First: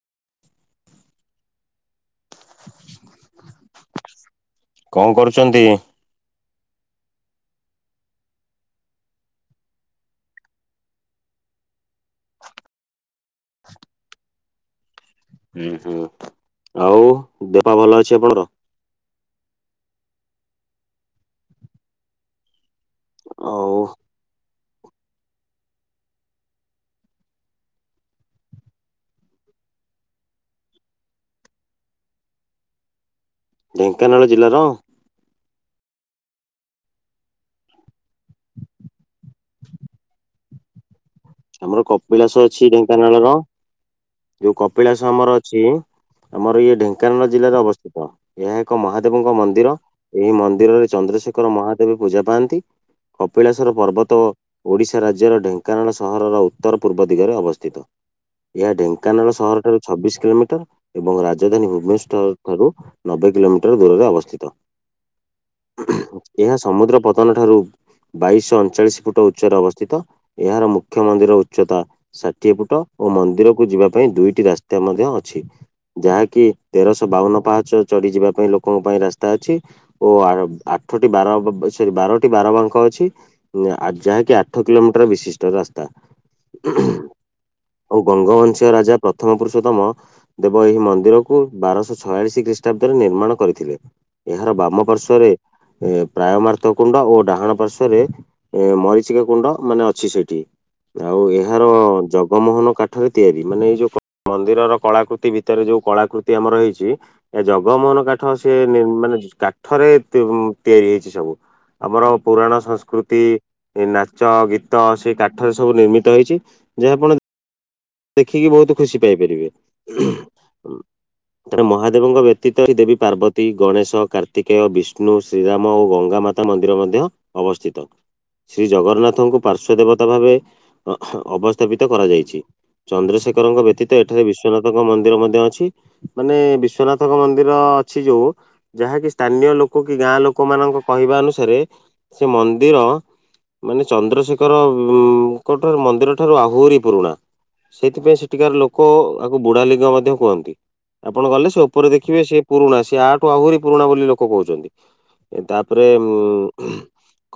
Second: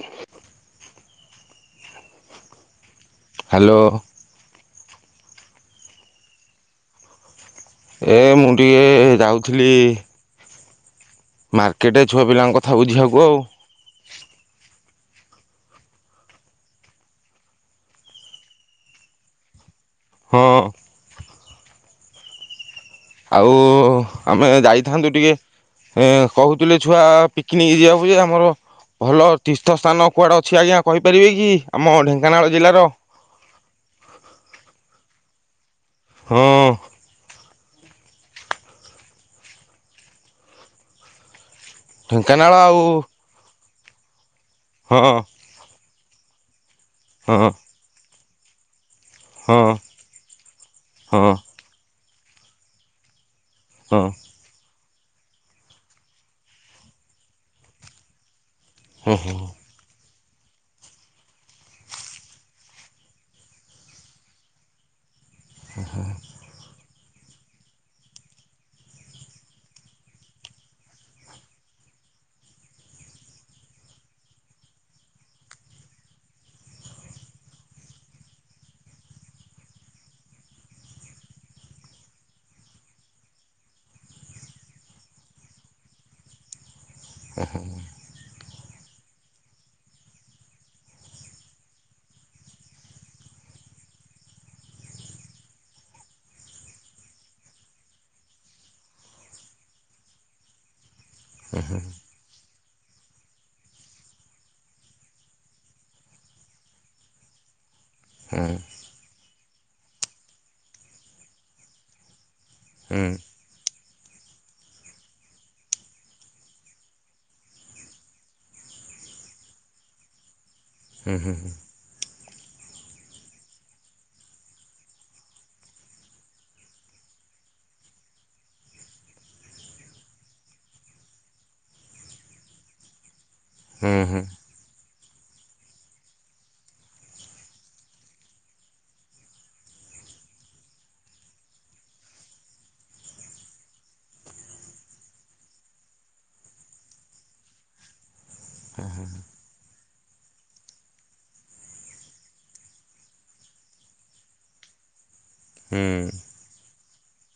ହଁ [unintelligible] [unintelligible] ହ୍ୟାଲୋ। କଣ କରୁଛନ୍ତି? ଏ ମୁଁ ଟିକେ ଯାଉଥିଲି ମାର୍କେଟ ଛୁଆ ପିଲାଙ୍କ କଥା ବୁଝିବାକୁ ଆଉ। ହୁଁ ହୁଁ, ଆଉ ଦେହ ଭଲ ଅଛି ଆପଣଙ୍କର? ହଁ। ଆଉ ଆମେ ଯାଇଥାନ୍ତୁ ଟିକେ ଏ କହୁଥିଲେ ଛୁଆ ପିକନିକ ଯିବାକୁ ଯେ ଆମର ଭଲ ତୀର୍ଥସ୍ଥାନ କୁଆଡ଼େ ଅଛି ଆଜ୍ଞା କହିପାରିବେ କି ଆମ ଢେଙ୍କାନାଳ ଜିଲ୍ଲାର। ଢେଙ୍କାନାଳ ଜିଲ୍ଲାର ହଁ। [unintelligible] ଆମର କପିଳାସ ଢେଙ୍କାନାଳ ଅଛି ଆଉ ଢ଼େଙ୍କାନାଳ ର। ଯୋଉ ହଁ କପିଳାସ ଆମର ଅଛି ଆମର ଇଏ ଢ଼େଙ୍କାନାଳ ହଁ ଜିଲ୍ଲାରେ ଅବସ୍ଥିତ ଏହା ଏକ ମହା ଦେବଙ୍କ ହଁ ମନ୍ଦିର ଏହି ମନ୍ଦିରରେ ହଁ ଚନ୍ଦ୍ରଶେଖର ମହାଦେବ ପୂଜା ପାଆନ୍ତି। କପିଳେଶ୍ୱର ହଁ ପର୍ବତ ଓଡ଼ିଶା ରାଜ୍ୟର ଢେଙ୍କାନାଳ ସହରର ଉତ୍ତର ପୂର୍ବ ଦିଗରେ ଅବସ୍ଥିତ ଏହା ହୁଁ ଢ଼େଙ୍କାନାଳ ହୁଁ ସହର ଠାରୁ ଚବିଶି କିଲୋମିଟର ଏବଂ ରାଜଧାନୀ ଭୁବନେଶ୍ୱର ଠାରୁ ନବେ କିଲୋମିଟର ଦୂରରେ ଅବସ୍ଥିତ। [inaudible] ଏହା ସମୁଦ୍ର ପତ୍ତନ ଠାରୁ ବାଇଶିଶହ ଅଣଚାଳିଶି ଫୁଟ୍ ଉଚ୍ଚରେ ଅବସ୍ଥିତ ଏହାର ମୁ ମୁଖ୍ୟ ମନ୍ଦିର ଉଚ୍ଚତା ଷାଠିଏ ଫୁଟ ଓ ମନ୍ଦିରକୁ ଯିବା ପାଇଁ ଦୁଇଟି ରାସ୍ତା ମଧ୍ୟ ଅଛି। ଯାହାକି ତେରଶହ ବାଉନ ପାହାଚ ଚଢ଼ିକି ଯିବା ପାଇଁ ଲୋକଙ୍କ ପାଇଁ ରାସ୍ତା ଅଛି। ଓ ଆଠଟି ବାର [unintelligible] ସରି ବାରଟି ବାର ବାଙ୍କ ଅଛି। ଯାହାକି ଆଠ କିଲୋମିଟର ବିଶିଷ୍ଟ ରାସ୍ତା। ଓ ହ [inaudible] ଆଉ ଗଙ୍ଗବଂଶୀୟ ରାଜା ପ୍ରଥମ ପୁରୁଷୋତ୍ତମ ଦେବ ଏହି ମନ୍ଦିରକୁ ବାରଶହ ଛୟାଳିଶି ଖ୍ରୀଷ୍ଟାବ୍ଦରେ ନିର୍ମାଣ କରିଥିଲେ। ଏହାର ବାମ ପାର୍ଶ୍ଵରେ ଏ ପ୍ରାୟମାର୍ତ କୁଣ୍ଡ ଓ ଡ଼ାହାଣ ପାର୍ଶ୍ଵରେ ମରିଚିକା କୁଣ୍ଡ ମାନେ ଅଛି ସେଇଠି। ଆଉ ଏହାର ଜଗମୋହନ କା କାଠରେ ତିଆରି ମାନେ ଏଇ ଯୋଉ ମନ୍ଦିରର କଳାକୃତି ଭିତରେ ଯୋଉ କଳାକୃତି ଆମର ହେଇଛି ଏ ଜଗମୋହନ କା ହଁ ହୁଁ ସେ ନି ମାନେ କାଠରେ ତିଆରି ହେଇଛି ସବୁ ଆମର ପୁରାଣ ଶା ହୁଁ ସଂସ୍କୃତି, ନାଚ, ଗୀତ ସେଇ କାଠରେ ସବୁ ନିର୍ମିତ ହେଇଛି ଯାହା ଫ ଦେଖିକି ବହୁତ୍ ଖୁସି ପାଇପାରିବେ ହୁଁ ହୁଁ [unintelligible] ମହାଦେବଙ୍କ ବ୍ୟତ ବ୍ୟତୀତ ଏହି ଦେବୀ ପାର୍ବତୀ, ଗଣେଶ, କାର୍ତ୍ତିକେୟ, ବିଷ୍ଣୁ, ଶ୍ରୀରାମ ଓ ଗଙ୍ଗା ମାତା ମନ୍ଦିର ମଧ୍ୟ ଅବସ୍ଥିତ। ଶ୍ରୀ ଜଗନ୍ନାଥଙ୍କୁ ପାର୍ଶ୍ଵ ଦେବତା ଭାବେ ଅବସ୍ଥାପିତ କରାଯାଇଛି। ଚନ୍ଦ୍ରଶେଖରଙ୍କ ହୁଁ ବ୍ୟତୀତ ହୁଁ ଏଠାରେ ବିଶ୍ଵନାଥଙ୍କ ମନ୍ଦିର ମଧ୍ୟ ଅଛି। ମାନେ ବିଶ୍ଵନାଥଙ୍କ ମନ୍ଦିର ଅଛି ଯୋଉ ଯାହାକି ସ୍ଥାନୀୟ ଲୋକ କି ଗାଁ ଲୋକ ମାନଙ୍କ କହିବା ଅନୁସାରେ ସେ ମନ୍ଦିର ମାନେ ଚନ୍ଦ୍ରଶେଖରଙ୍କଠାରୁ ମନ୍ଦିର ଠାରୁ ଆହୁରି ପୁରୁଣା। ସେଇଥିପାଇଁ ସେଠିକାର ଲୋକ ଆକୁ ବୁଢ଼ା ଲିଙ୍ଗ ମଧ୍ୟ କୁହନ୍ତି। ଆପଣ ଗଲେ ସେ ଉପରେ ଦେଖିବେ ସେ ପୁରୁଣା ସିଏ ଆଠୁ ଆହୁରି ପୁରୁଣା ବୋଲି ଲୋକ କହୁଛନ୍ତି। ତା ହୁଁ ପରେ ଉଁ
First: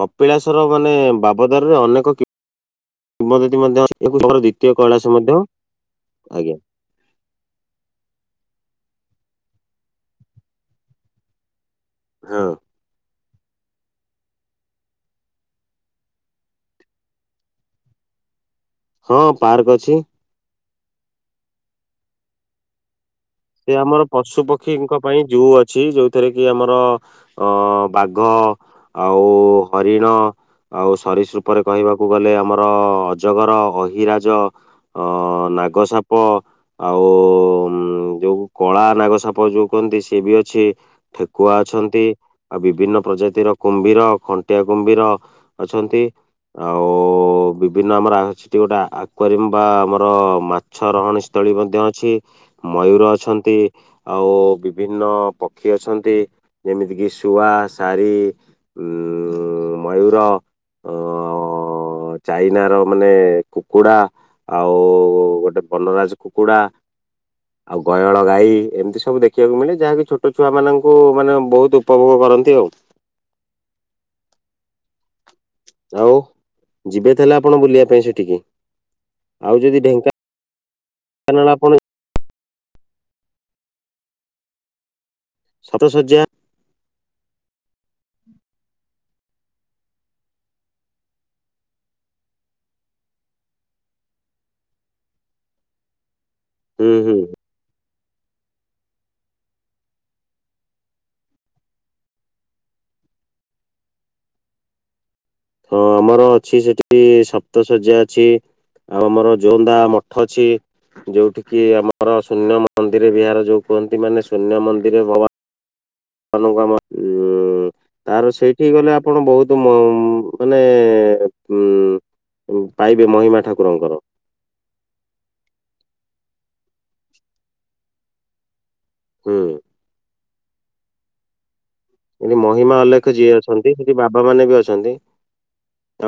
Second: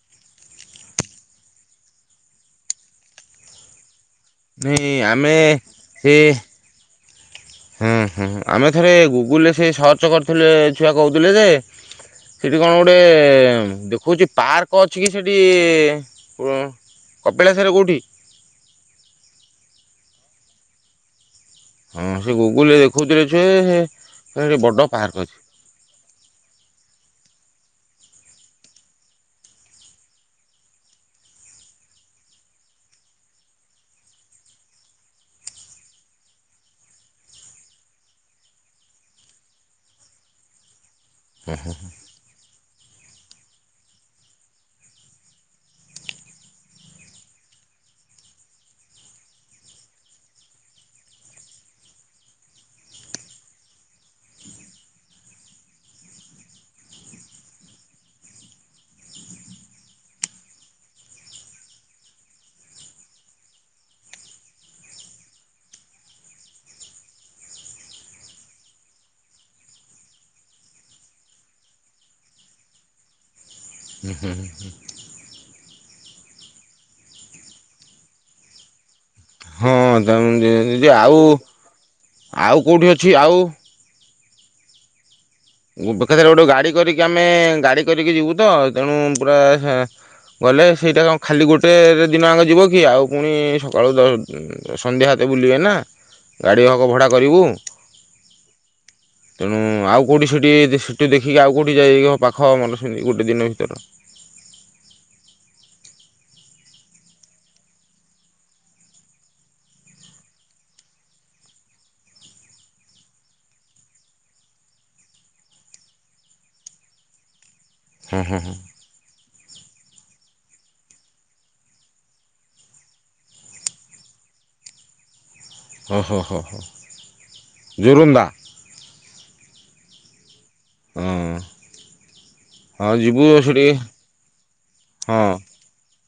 କପିଳାସର ମାନେ ବାବଦରେ ଅନେକ କି କିମ୍ୱଦନ୍ତୀ ମଧ୍ୟ [unintelligible] କି ଆମେ ହି ଆଜ୍ଞା ହୁଁ ହୁଁ ଆମେ ଥରେ ଗୁଗୁଲରେ ସେ ସର୍ଚ୍ଚ କରିଥିଲେ ଛୁଆ କହୁଥିଲେ ଯେ ହଁ ସେଠି କଣ ଗୋଟେ ଦେଖଉଛି ପାର୍କ ଅଛି କି ସେଠି ଉଁ? କପିଳାସରେ କୋଉଠି? ହଁ ପାର୍କ ଅଛି। ହଁ ସେ ଗୁଗୁଲରେ ଦେ ଦେଖୁଥିଲେ ଛୁଏ ସେ ଆମର ପଶୁ ପକ୍ଷୀଙ୍କ ପାଇଁ ଜୁ ଅଛି ଯୋଉ ଯୋଉଥିରେ କି ଆମର ଅ ବାଘ ଆଉ ହରିଣ ଆଉ ସରୀସୃପରେ କହିବାକୁ ଗଲେ ଆମର ଅଜଗର, ଅହିରାଜ ଅ ନାଗସାପ ଆଉ ଯୋଉ କଳା ନାଗ ସାପ ଯୋଉ କୁହନ୍ତି ସିଏ ବି ଅଛି ଠେକୁଆ ଅଛନ୍ତି। ଆଉ ବିଭିନ୍ନ ପ୍ରଜାତିର କୁମ୍ଭୀର ଖଣ୍ଟିଆ କୁମ୍ଭୀର ଅଛନ୍ତି। ଆଉ ବିଭିନ୍ନ ଆମର ଅଛି ଗୋଟେ ଏକ୍ୱାରିଅମ୍ ବା ଆମର ମା ଛ ରହଣୀ ସ୍ଥଳୀ ମଧ୍ୟ ଅଛି ମୟୂର ଅ ଅଛନ୍ତି ଆଉ ବିଭିନ୍ନ ପକ୍ଷୀ ଅଛନ୍ତି। ଯେମିତି କିି ଶୁଆ, ସାରି ଉ ମୟର। ଅ ଅ ଚାଇନାର ମାନେ କୁକୁଡ଼ା ଆଉ ଗୋଟେ ବନରାଜ କୁକୁଡ଼ା। ଆଉ ଗୟଳ ଗାଈ ଏମିତି ସବୁ ଦେଖିବାକୁ ମିଳେ ଯାହାକି ଛୋଟ ଛୁଆମାନାନଙ୍କୁ ମାନେ ବହୁତ ଉପଭୋଗ କରନ୍ତି ଆଉ। ହୁଁ, ହୁଁ, ହୁଁ, ହୁଁ। ଆଉ ଯିବେ ତାହେଲେ ସେଠି ଆପଣ ବୁଲିବା ପାଇଁ ସେଠିକି? ଆଉ ହଁ ଯଦି ଦି ଢେଙ୍କାନାଳ -ଦି ଆଉ ଆପଣ ଆଉ କେଉଁଠି ଅଛି ଆଉ? ମୋ ସତସଯ୍ୟା ପାଖରେ ଗୋଟେ ଗାଡ଼ି କରିକି ଆମେ ଗାଡ଼ି କରିକି ଯିବୁ ତ ତେଣୁ ପୁରା ହେ ଗଲେ ସେଇଟା କଣ ଖାଲି ଗୋଟେ ଦିନ ଆଗେ ଯିବ କି ଆଉ ପୁଣି ସକାଳୁ ଦଳୁ ସନ୍ଧ୍ୟା ଏତେ ବୁଲିବେ ନା। ଗାଡ଼ି ହକ୍ ହୁଁ ଭଡ଼ା ହୁଁ କରିବୁ ତେଣୁ ଆଉ କେଉଁଠି ସେଠି ସେଠି ଦେଖିକି ଆଉ କେଉଁଠି ଯାଇକି ପାଖ ମନେ ସେମିତି ଗୋଟେ ଦିନ ଭିତରେ? ହଁ ଆମର ଅଛି ସେଠି ସପ୍ତ ଶଯ୍ୟା ଅଛି। ଆଉ ଆମର ଜୋଅନ୍ଦା ମଠ ଅଛି। ଯୋଉଠି କି ଆମର ଶୂନ୍ୟ ମନ୍ଦିର ବିହାର ଯୋଉ କୁହନ୍ତି ମାନେ ଶୂନ୍ୟ ମନ୍ଦିରରେ ଭବା ତମକୁ ଆମ ଉଁ ହଁ ତାର ହଁ ହଁ ସେଇଠି ଗଲେ ଆ ଆପଣ ବହୁତ ମୁଁ ମାନେ ଉଁ ପାଇବେ ମହିମା ଠାକୁରଙ୍କର। ହଁ ହଁ ହଁ ହଁ ଯୋରନ୍ଦା। ହୁଁ। ହଁ। ଏଠି ମହିମା ହଁ ଅଲେଖ ଯିବୁ ଯିଏ ଅଛନ୍ତି ସେଠି ବାବା ମାନେ ବି ଅଛନ୍ତି। ହଁ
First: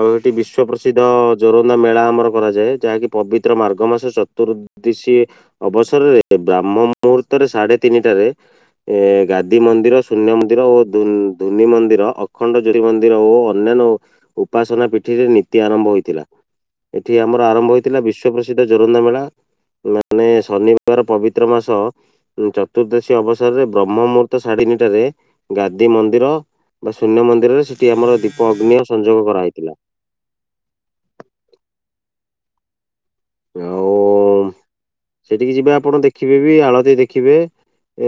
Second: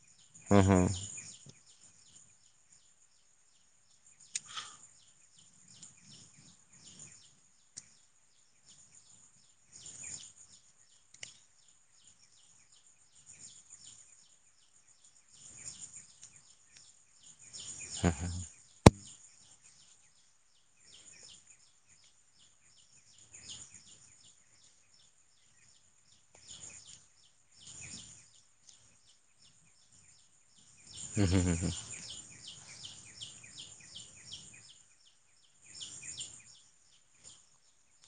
ଆଉ ଏଠି ହଁ ବିଶ୍ଵ ହଁ ପ୍ରସିଦ୍ଧ ଜୋରନ୍ଦା ମେଳା ଆମର କରାଯାଏ ଯାହାକି ପବିତ୍ର ମାର୍ଗ ମାସ ଚତୁର୍ଦ୍ଦଶୀ ଅବସରରେ ବ୍ରାହ୍ମ ମୁହୂର୍ତ୍ତରେ ସାଢ଼େ ତିନିଟାରେ ଏ ଗାଦି ମନ୍ଦିର ଶୂନ୍ୟମ ମନ୍ଦିର ଓ ଧୋ ଧୋନି ମନ୍ଦିର ଅଖଣ୍ଡ ଜୋରି ମନ୍ଦିର ଓ ଅନ୍ୟାନ୍ୟ ଉପାସନା ପିଠିରେ ନୀତି ଆରମ୍ଭ ହୋଇଥିଲା ଏଠି ଆମର ଆରମ୍ଭ ହୋଇଥିଲା ବିଶ୍ଵ ପ୍ରସିଦ୍ଧ ଗୋଟେ ଜୋରନ୍ଦା ମେଳା ମାନେ ଶନିବାର ପବିତ୍ର ମାସ ଚତୁର୍ଦ୍ଦଶୀ ଅବସରରେ ବ୍ରହ୍ମ ମୁହୂର୍ତ୍ତ ସାଢେ଼ ନିଟାରେ ଗାଦି ମନ୍ଦିର ବା ଶୂନ୍ୟ ମନ୍ଦିରରେ ସେଠି ଆମର ଦୀପ ଅଗ୍ନିଅ ସଂଯୋଗ କରାହେଇଥିଲା। ହୁଁ ହୁଁ ହୁଁ। ଆଉ ସେଠିକି ଯିବେ ଆପଣ ଦେଖିବେ ବି ଆଳତି ଦେଖିବେ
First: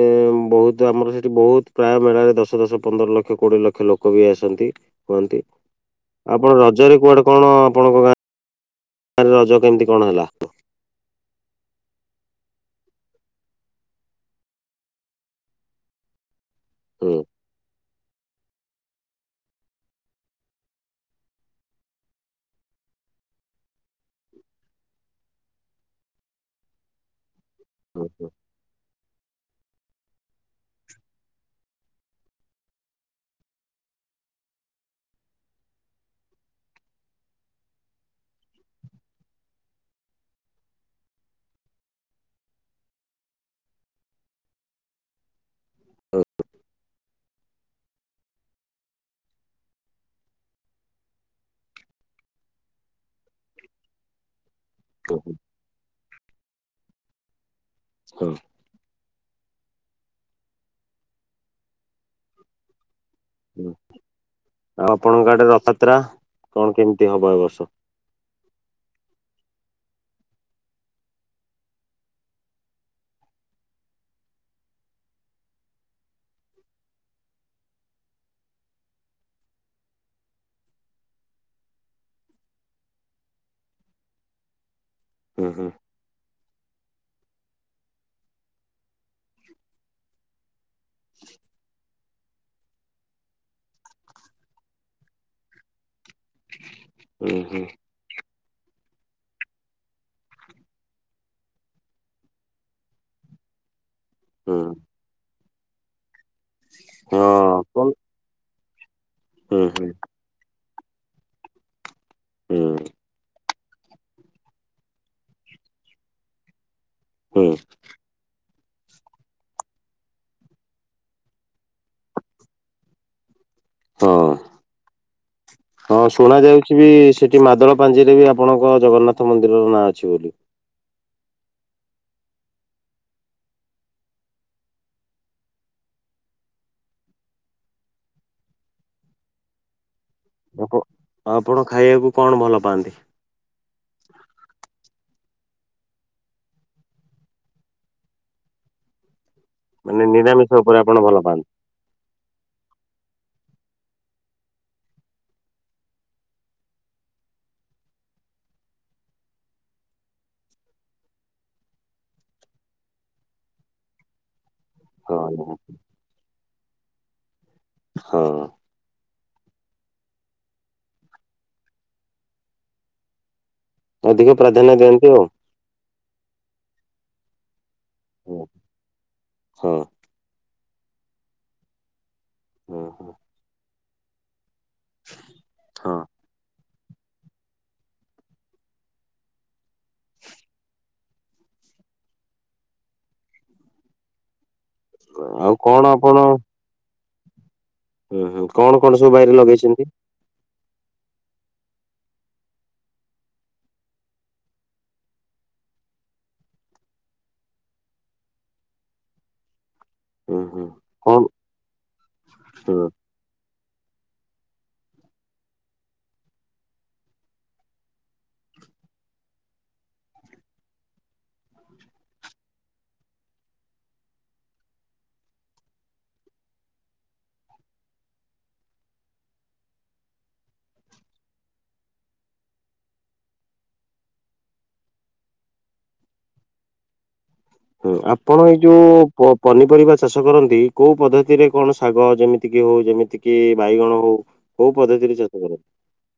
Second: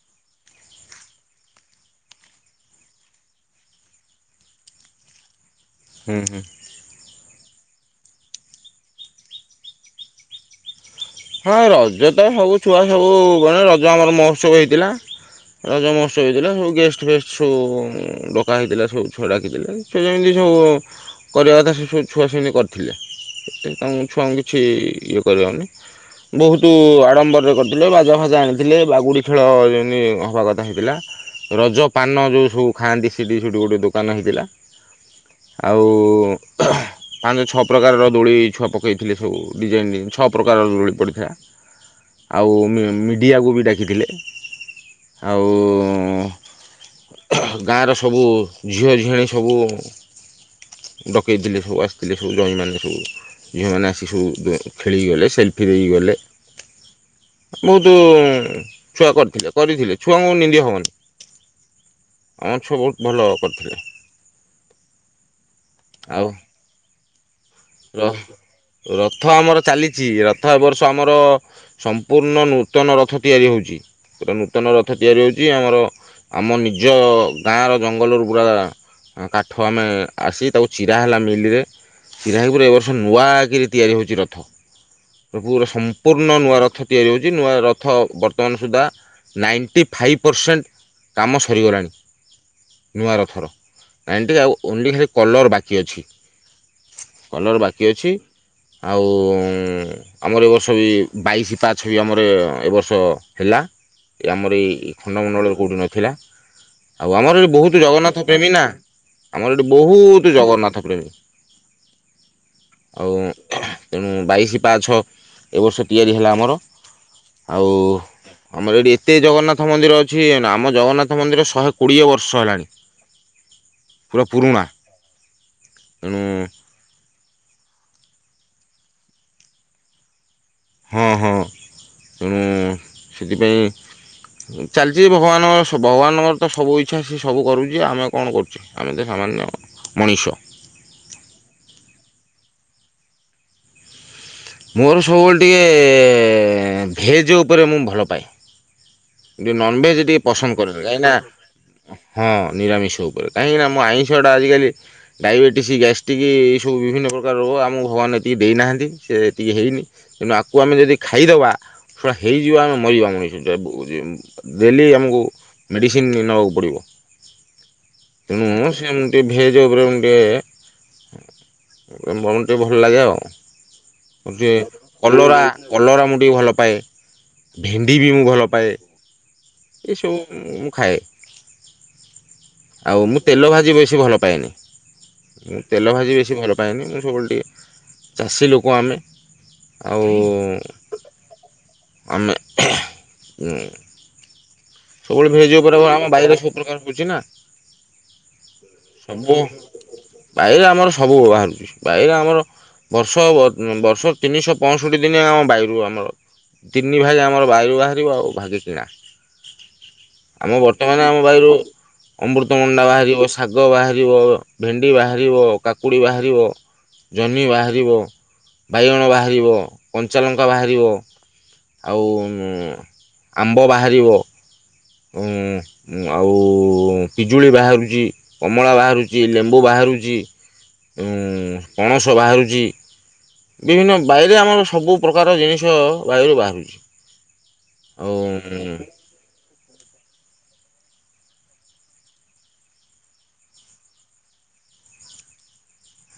ଏ ବହୁତ ଆମର ସେଠି ବହୁତ୍ ପ୍ରାୟ ମେଳାରେ ଦଶ ଦଶ ପନ୍ଦର ଲକ୍ଷ କୋଡ଼ିଏ ଲକ୍ଷ ଲୋକ ବି ଆସନ୍ତି। ହୁଅନ୍ତି। ହୁଁ ହୁଁ ଆପଣ ରଜରେ କୁଆଡେ କଣ ଆପଣଙ୍କ ଗାଁ ଗାଁରେ ରଜ କେମିତି କଣ ହେଲା? ହଁ ରଜ ତ ସବୁ ଛୁଆ ସବୁ ଗଣେ ରଜ ଆମର ମହୋତ୍ସବ ହେଇଥିଲା ରଜ ମହୋତ୍ସ ସେଇଦିନ ସବୁ ଗେଷ୍ଟ ହୁଁ ଫେଷ୍ଟ ସବୁ ଡ ପକା ହେଇଥିଲା ସବୁ ଛୁଆ ଡାକିଥିଲେ ସେ ଯେମିତି ସବୁ କରିବା କଥା ସେ ସବୁ ଛୁଆ ସେମିତି କରିଥିଲେ। ସେ ତାଙ୍କୁ ଛୁଆଙ୍କୁ କିଛି ଇଏ କରିବନି। ବହୁତୁ ଆଡମ୍ବରରେ କରିଥିଲେ ହୁଁ ବାଜା ହୁଁ ଫାଜା ଆଣିଥିଲେ ବାଗୁଡି଼ ଖେଳଅ ଯେମିତି ହବାକଥା ହେଇଥିଲା। ରଜ ପାନ ଯୋଉ ସବୁ ଖାଆନ୍ତି ସେଠି ସେଠି ଗୋଟେ ଦୋକାନ ହେଇଥିଲା। ଆଉ [unintelligible] ପାଞ୍ଚ ଛଅ ପ୍ରକାରର ଦୋଳି ଛୁଆ ପକେଇଥିଲେ ସବୁ ଡିଜାଇନ ଡିଜାଇନ୍ ଛଅ ପ୍ରକାରର ଦୋଳି ପଡ଼ିଥିଲା ଆଉ ମିଡ଼ିଆକୁ ବି ଡାକିଥିଲେ। ଆଉ। ଗାଁର ସବୁ ଝିଅଝିଆଣି ସବୁ। ଡକେଇଥିଲେ ସବୁ ଆସିଥିଲେ ସବୁ ଜ୍ୱାଇଁମାନେ ସବୁ ଝିଅମାନେ ଆସି ସବୁ ବ ଖେଳିକି ହୁଁ ଗଲେ ହୁଁ ସେଲଫିନେଇକି ଗଲେ ବହୁତୁ। ହଁ ଛୁଆ କରିଥିଲେ କରିଥିଲେ ଛୁଆଙ୍କୁ ନିନ୍ଦି ହବନି। ହଁ ଛୁଆ ବହୁତ ଭଲ ହୁଁ କରିଥିଲେ। ଆଉ ଆପଣଙ୍କ ଆଡେ ରଥଯାତ୍ରା କଣ କେମିତି ହବ ଏ ବର୍ଷ? ର-ରଥ ଆମର ଚାଲିଚି ରଥ ଏ ବର୍ଷ ଆମର। ସମ୍ପୂର୍ଣ୍ଣ ନୂତନ ରଥ ତିଆରି ହଉଛି। ଗୋଟେ ନୂତନ ରଥ ତିଆରି ହଉଛି ଆମର ଆମ ନିଜ ଗାଁର ଜଙ୍ଗଲରୁ ପୁରା। ଆଁ କାଠ ଆମେ ଆସି ତାକୁ ଚିରା ହେଲା ମିଲରେ। ଚିରାହେଇକି ପୁରା ଏ ବର୍ଷ ନୂଆକିରି ତିଆରି ହଉଛି ରଥ। ହୁଁ ପୁରା ହୁଁ ସମ୍ପୂର୍ଣ୍ଣ ନୂଆ ରଥ ତିଆରି ହଉଛି ନୂଆ ରଥ ବର୍ତ୍ତମାନ ସୁଦ୍ଧା। ନାଇଣ୍ଟି ଫାଇପ୍ ପରସେଣ୍ଟ କାମ ସରିଗଲାଣି। ନୂଆରଥର ନାଇଣ୍ଟି ଆଉ ଓନ୍ଲି ଖାଲି କଲର୍ ବାକି ଅଛି। ହୁଁ କଲର୍ ହୁଁ ବାକି ଅଛି ଆଉଁ। ଆମର ଏ ବର୍ଷ ବି ବାଇଶି ପାହାଚ ବି ଆମର ଏ ବର୍ଷ ହେଲା। ଏ ଆମର ହୁଁ ଏଇ ଖଣ୍ଡମଣ୍ଡଳରେ କଉଠି ନଥିଲା। ଆଉ ଆମର ଏଇଠି ହଁ ବହୁତ କଣ ଜଗନ୍ନାଥ ପ୍ରେମୀ ନା ଆମର ହୁଁ ଏଇଠି ହୁଁ ବହୁତ ଜଗନ୍ନାଥ ପ୍ରେମୀ। ହୁଁ ଆଉ ତେଣୁ ବାଇଶ ପାହାଛ ଏ ବର୍ଷ ତିଆରି ହେଲା ଆମର। ହୁଁ ଆଉ। ଆମର ଏଇଠି ଏତେ ଜଗନ୍ନାଥ ମନ୍ଦିର ଅଛି ନା ଆମ ଜଗନ୍ନାଥ ମନ୍ଦିର ଶହେ କୋଡ଼ିଏ ବର୍ଷ ହେଲାଣି। ପୁରା ହଁ। ପୁୁରଣା। ହଁ ଶୁଣା ଯାଉଛି ବି ସେଠି ମାଦଳ ପାଞ୍ଜିରେ ବି ଆପଣଙ୍କ ଜଗନ୍ନାଥ ମନ୍ଦିରର ନାଁ ଅଛି ବୋଲି। ହଁ ହଁ ଉଁ ସେଥିପାଇଁ। ଉଁ ଚାଲିଛି ଭଗବାନ ସ ଭଗବାନଙ୍କର ତ ସବୁ ଇଚ୍ଛା ସିଏ ସବୁ କରୁଛି ଆମେ କଣ କରୁଛେ। ଆମେ ତ ସାମାନ୍ୟ ମଣୀଷ। ଭୋକ ଆପଣ ଖାଇବାକୁ କଣ ଭଲ ପାଆନ୍ତି? ମୋର ସବୁବେଳେ ଟିକେ ଭେଜ୍ ଉପରେ ମୁଁ ଭଲ ପାଏ। ଯଉ ନନଭେଜ ମାନେ ଟିକେ ନିରାମିଷ ପସନ୍ଦ ଉପରେ କରେନି ଆପଣ କାହିଁ ନା। ଭଲ ପାଆନ୍ତି? ହଁ ନିରାମିଷ ଉପରେ କାହିଁକି ନା ମୁଁ ଆଇଁଷ ଟା ଆଜିକାଲି। ଡାଇବେଟିସି ଗ୍ୟାଷ୍ଟିକି ଏଇସବୁ ବିଭିନ୍ନ ପ୍ରକାର ରୋଗ ଆମକୁ ଭଗବାନ ଏତିକି ଦେଇନାହାନ୍ତି ସେ ଏତିକି ହେଇନି। ! ! ! ! ! ! ! ! ! ! ଜଁ ଯେ ଡେଲି ଆମକୁ ହଁ ମେଡ଼ିସିନ୍ ନବାକୁ ପଡ଼ିବ। ହଁ ତେଣୁ ସେମ ଟିକେ ଭେଜ୍ ଉପରେ ମୁଁ ଟିକେ ଉଁ [unintelligible] ଟିକେ ଭଲ ଲାଗେ ଆଉ। ଅଧିକ ଯେ ପ୍ରାଧାନ୍ୟ ଦିଅନ୍ତି ଆଉ। କଲରା କଲରା ମୁଁ ଟିକେ ଭଲ ପାଏ ଭେଣ୍ଡି ବି ମୁଁ ହଁ ଭଲ ପାଏ। ହଁ। ଏ ସବୁ ମୁଁ ଖାଏ। ଆଉ ହଁ ମୁଁ ତେଲ ଭାଜି ବେଶୀ ଭଲ ପାଏନି। ମୁଁ ତେଲ ହଁ ଭାଜି ବେଶୀ ଭଲ ପାଏନି ମୁଁ ସବୁବେଳେ ଟିକେ ଚାଷୀ ଲୋକ ଆମେ ଆଉ। ଆମେ। ଉଁ ସବୁବେଳେ ଆଉ ଭେଜ ଉପରେ କଣ ହବ୍ ଆମ ଆପଣ ବାଇରେ ସବୁପ୍ରକାର ହଉଛି ନା। ହୁଁ ହୁଁ। କଣ କଣ ସବୁ ବାଇରେ ଲଗେଇଛନ୍ତି? ବାଇରେ ଆମର ସବୁ ବାହାରୁଛି ବାଇରେ ଆମର। ବର୍ଷ ଅ ଉଁ ବର୍ଷ ତିନିଶ ପଂଷଠି ଦିନିଆ ଆମ ବାଇରୁ ଆମର। ତିନି ଭାଗେ ଆମର ବାଇରୁ ବାହାରିବ ଆଉ ଭାଗେ କିଣା। ହୁଁ ଆମ ହୁଁ ବର୍ତ୍ତମାନ ଆମ କଣ ବାଇରୁ ଅମୃତମଣ୍ଡା ହୁଁ ବାହାରି ବସି ଶାଗ ବାହାରିବ, ଭେଣ୍ଡି ବାହାରିବ, କାକୁଡ଼ି ବାହାରିବ। ଜହ୍ନି ବାହାରିବ, ବାଇଗଣ ବାହାରିବ, କଞ୍ଚାଲଙ୍କା ବାହାରିବ। ଆଉ ଆମ୍ବ ବାହାରିବ। ଉଁ ଉଁ ଆଉ ହୁଁ ପିଜୁଳି ବାହାରୁଚି, କମଳା ବାହାରୁଚି, ଲେମ୍ବୁ ବାହାରୁଚି। ଉଁ ପଣସ ବାହାରୁଚି। ବିଭିନ୍ନ ବାଇରେ ଆମର ସବୁ ପ୍ରକାର ଜିନିଷ ବାଇରୁ ବାହାରୁଛି। ହଁ ଆପଣ ଏଇ ଆଉ ଯୋଉ କୋ ପନିପରିବା ଚାଷ କରନ୍ତି କୋଉ ପଦ୍ଧତିରେ କଣ ଶାଗ ଯେମିତିକି ହୋଉ ଯେମିତିକି ବାଇଗଣ ହୋଉ? କୋଉ ପଦ୍ଧତିରେ ଚାଷ କରନ୍ତ?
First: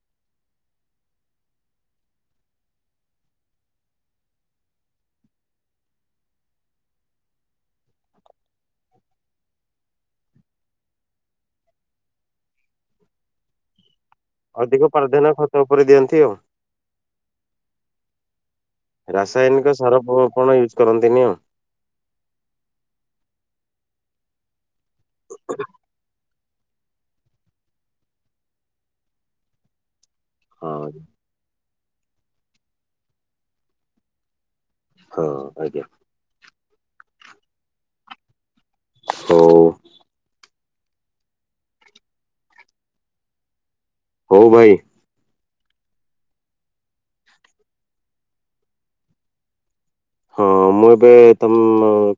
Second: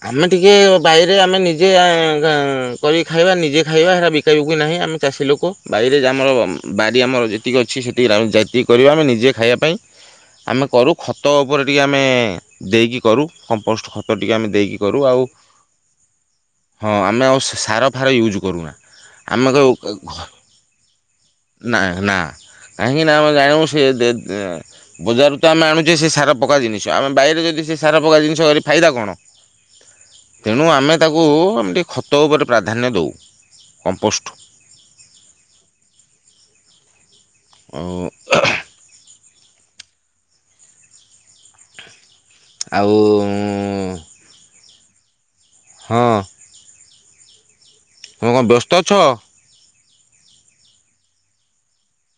ଆମେ ଟିକେ ବାଇରେ ଆମେ ନିଜେ ଆ ଗାଁ କରିିକ ଖାଇବା ନିଜେ ଖାଇବା ହେରା ବି ବିକାବୁକି ନାହିଁ ଆମେ ଚାଷୀ ଲୋକ ବାଇରେ ଯେ ଆମର ବାରି ଆମର ଯେତିକି ଅଛି ସେତିକିରେ ଆମେ ଯେତିକ କରିବା ଆମେ ନିଜେ ଖାଇବା ପାଇଁ। ଆମେ କରୁ ଖତ ଓପରେ ଟିକେ ଆମେ ଦେଇକି କରୁ କମ୍ପୋଷ୍ଟ ଖତ ଟିକେ ଆମେ ଦେଇକି ଅଧିକ କରୁ ଆଉ ପ୍ରାଧାନ୍ୟ ଖତ ଉପରେ ଦିଅନ୍ତି ଆଉ। ହଁ ଆମେ ଆଉ ସେ ସାର ଫାର ୟୁଜ୍ କରୁନା ଆମେ ରାସାୟନିକ କହିବୁ ସାର ଏ ପ ଘରୁ ଆପଣ ୟୁଜ କରନ୍ତିନି ଆଉ। ନାଇ ନା କାହିଁକିନା ଆମେ ଜାଣିମୁ ସିଏ ଦେ ଏଁ ବଜାରରୁ ତ ଆମେ ଆଣୁ ଯେ ସେ ସାର ପକା ଜିନିଷ ଆମେ ବାଇରେ ଯଦି ସେଇ ସାରା ପକା ଜିନିଷ କରି ଫାଇଦା କଣ? ତେଣୁ ହଁ ଆମେ ତାକୁ ଆମ ଟିକେ ଖତ ଓପରେ ପ୍ରାଧାନ୍ୟ ଦୋଉ କମ୍ପୋଷ୍ଟ। ହଁ ଆଜ୍ଞା। ଆଉ ହୋଉ। ଆଉ ଉଁ ହୋଉ ଭାଇ। ହଁ। ତମେ କଣ ବ୍ୟସ୍ତ ଅଛ? ହଁ ମୁଁ ଏବେ ତମ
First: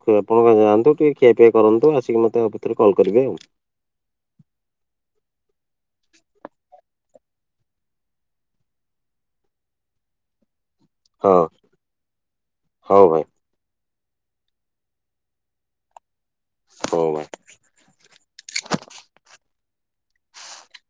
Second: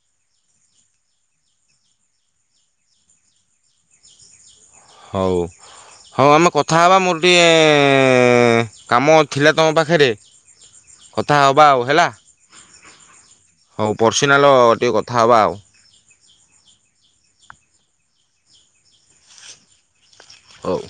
କି ଆପଣଙ୍କ ଯାଆନ୍ତୁ ଟିକେ ଖିଆପିଆ କରନ୍ତୁ ଆସିକି ମତେ ଆ ଭିତରେ କଲ୍ କରିବେ ଆଉ। ହୋଉ। ହଁ ଆମେ କଥା ହବା ମୋର ଟିକେ କାମ ଥିଲା ତମ ପାଖରେ। କଥା ହଁ ହବା ଆଉ ହେଲା। ହଉ ଭାଇ ହୋଉ ପର୍ସିନାଲ ଟିକେ କଥା ହବା ଆଉ। ହୋଉ ହବା। ହୋଉ।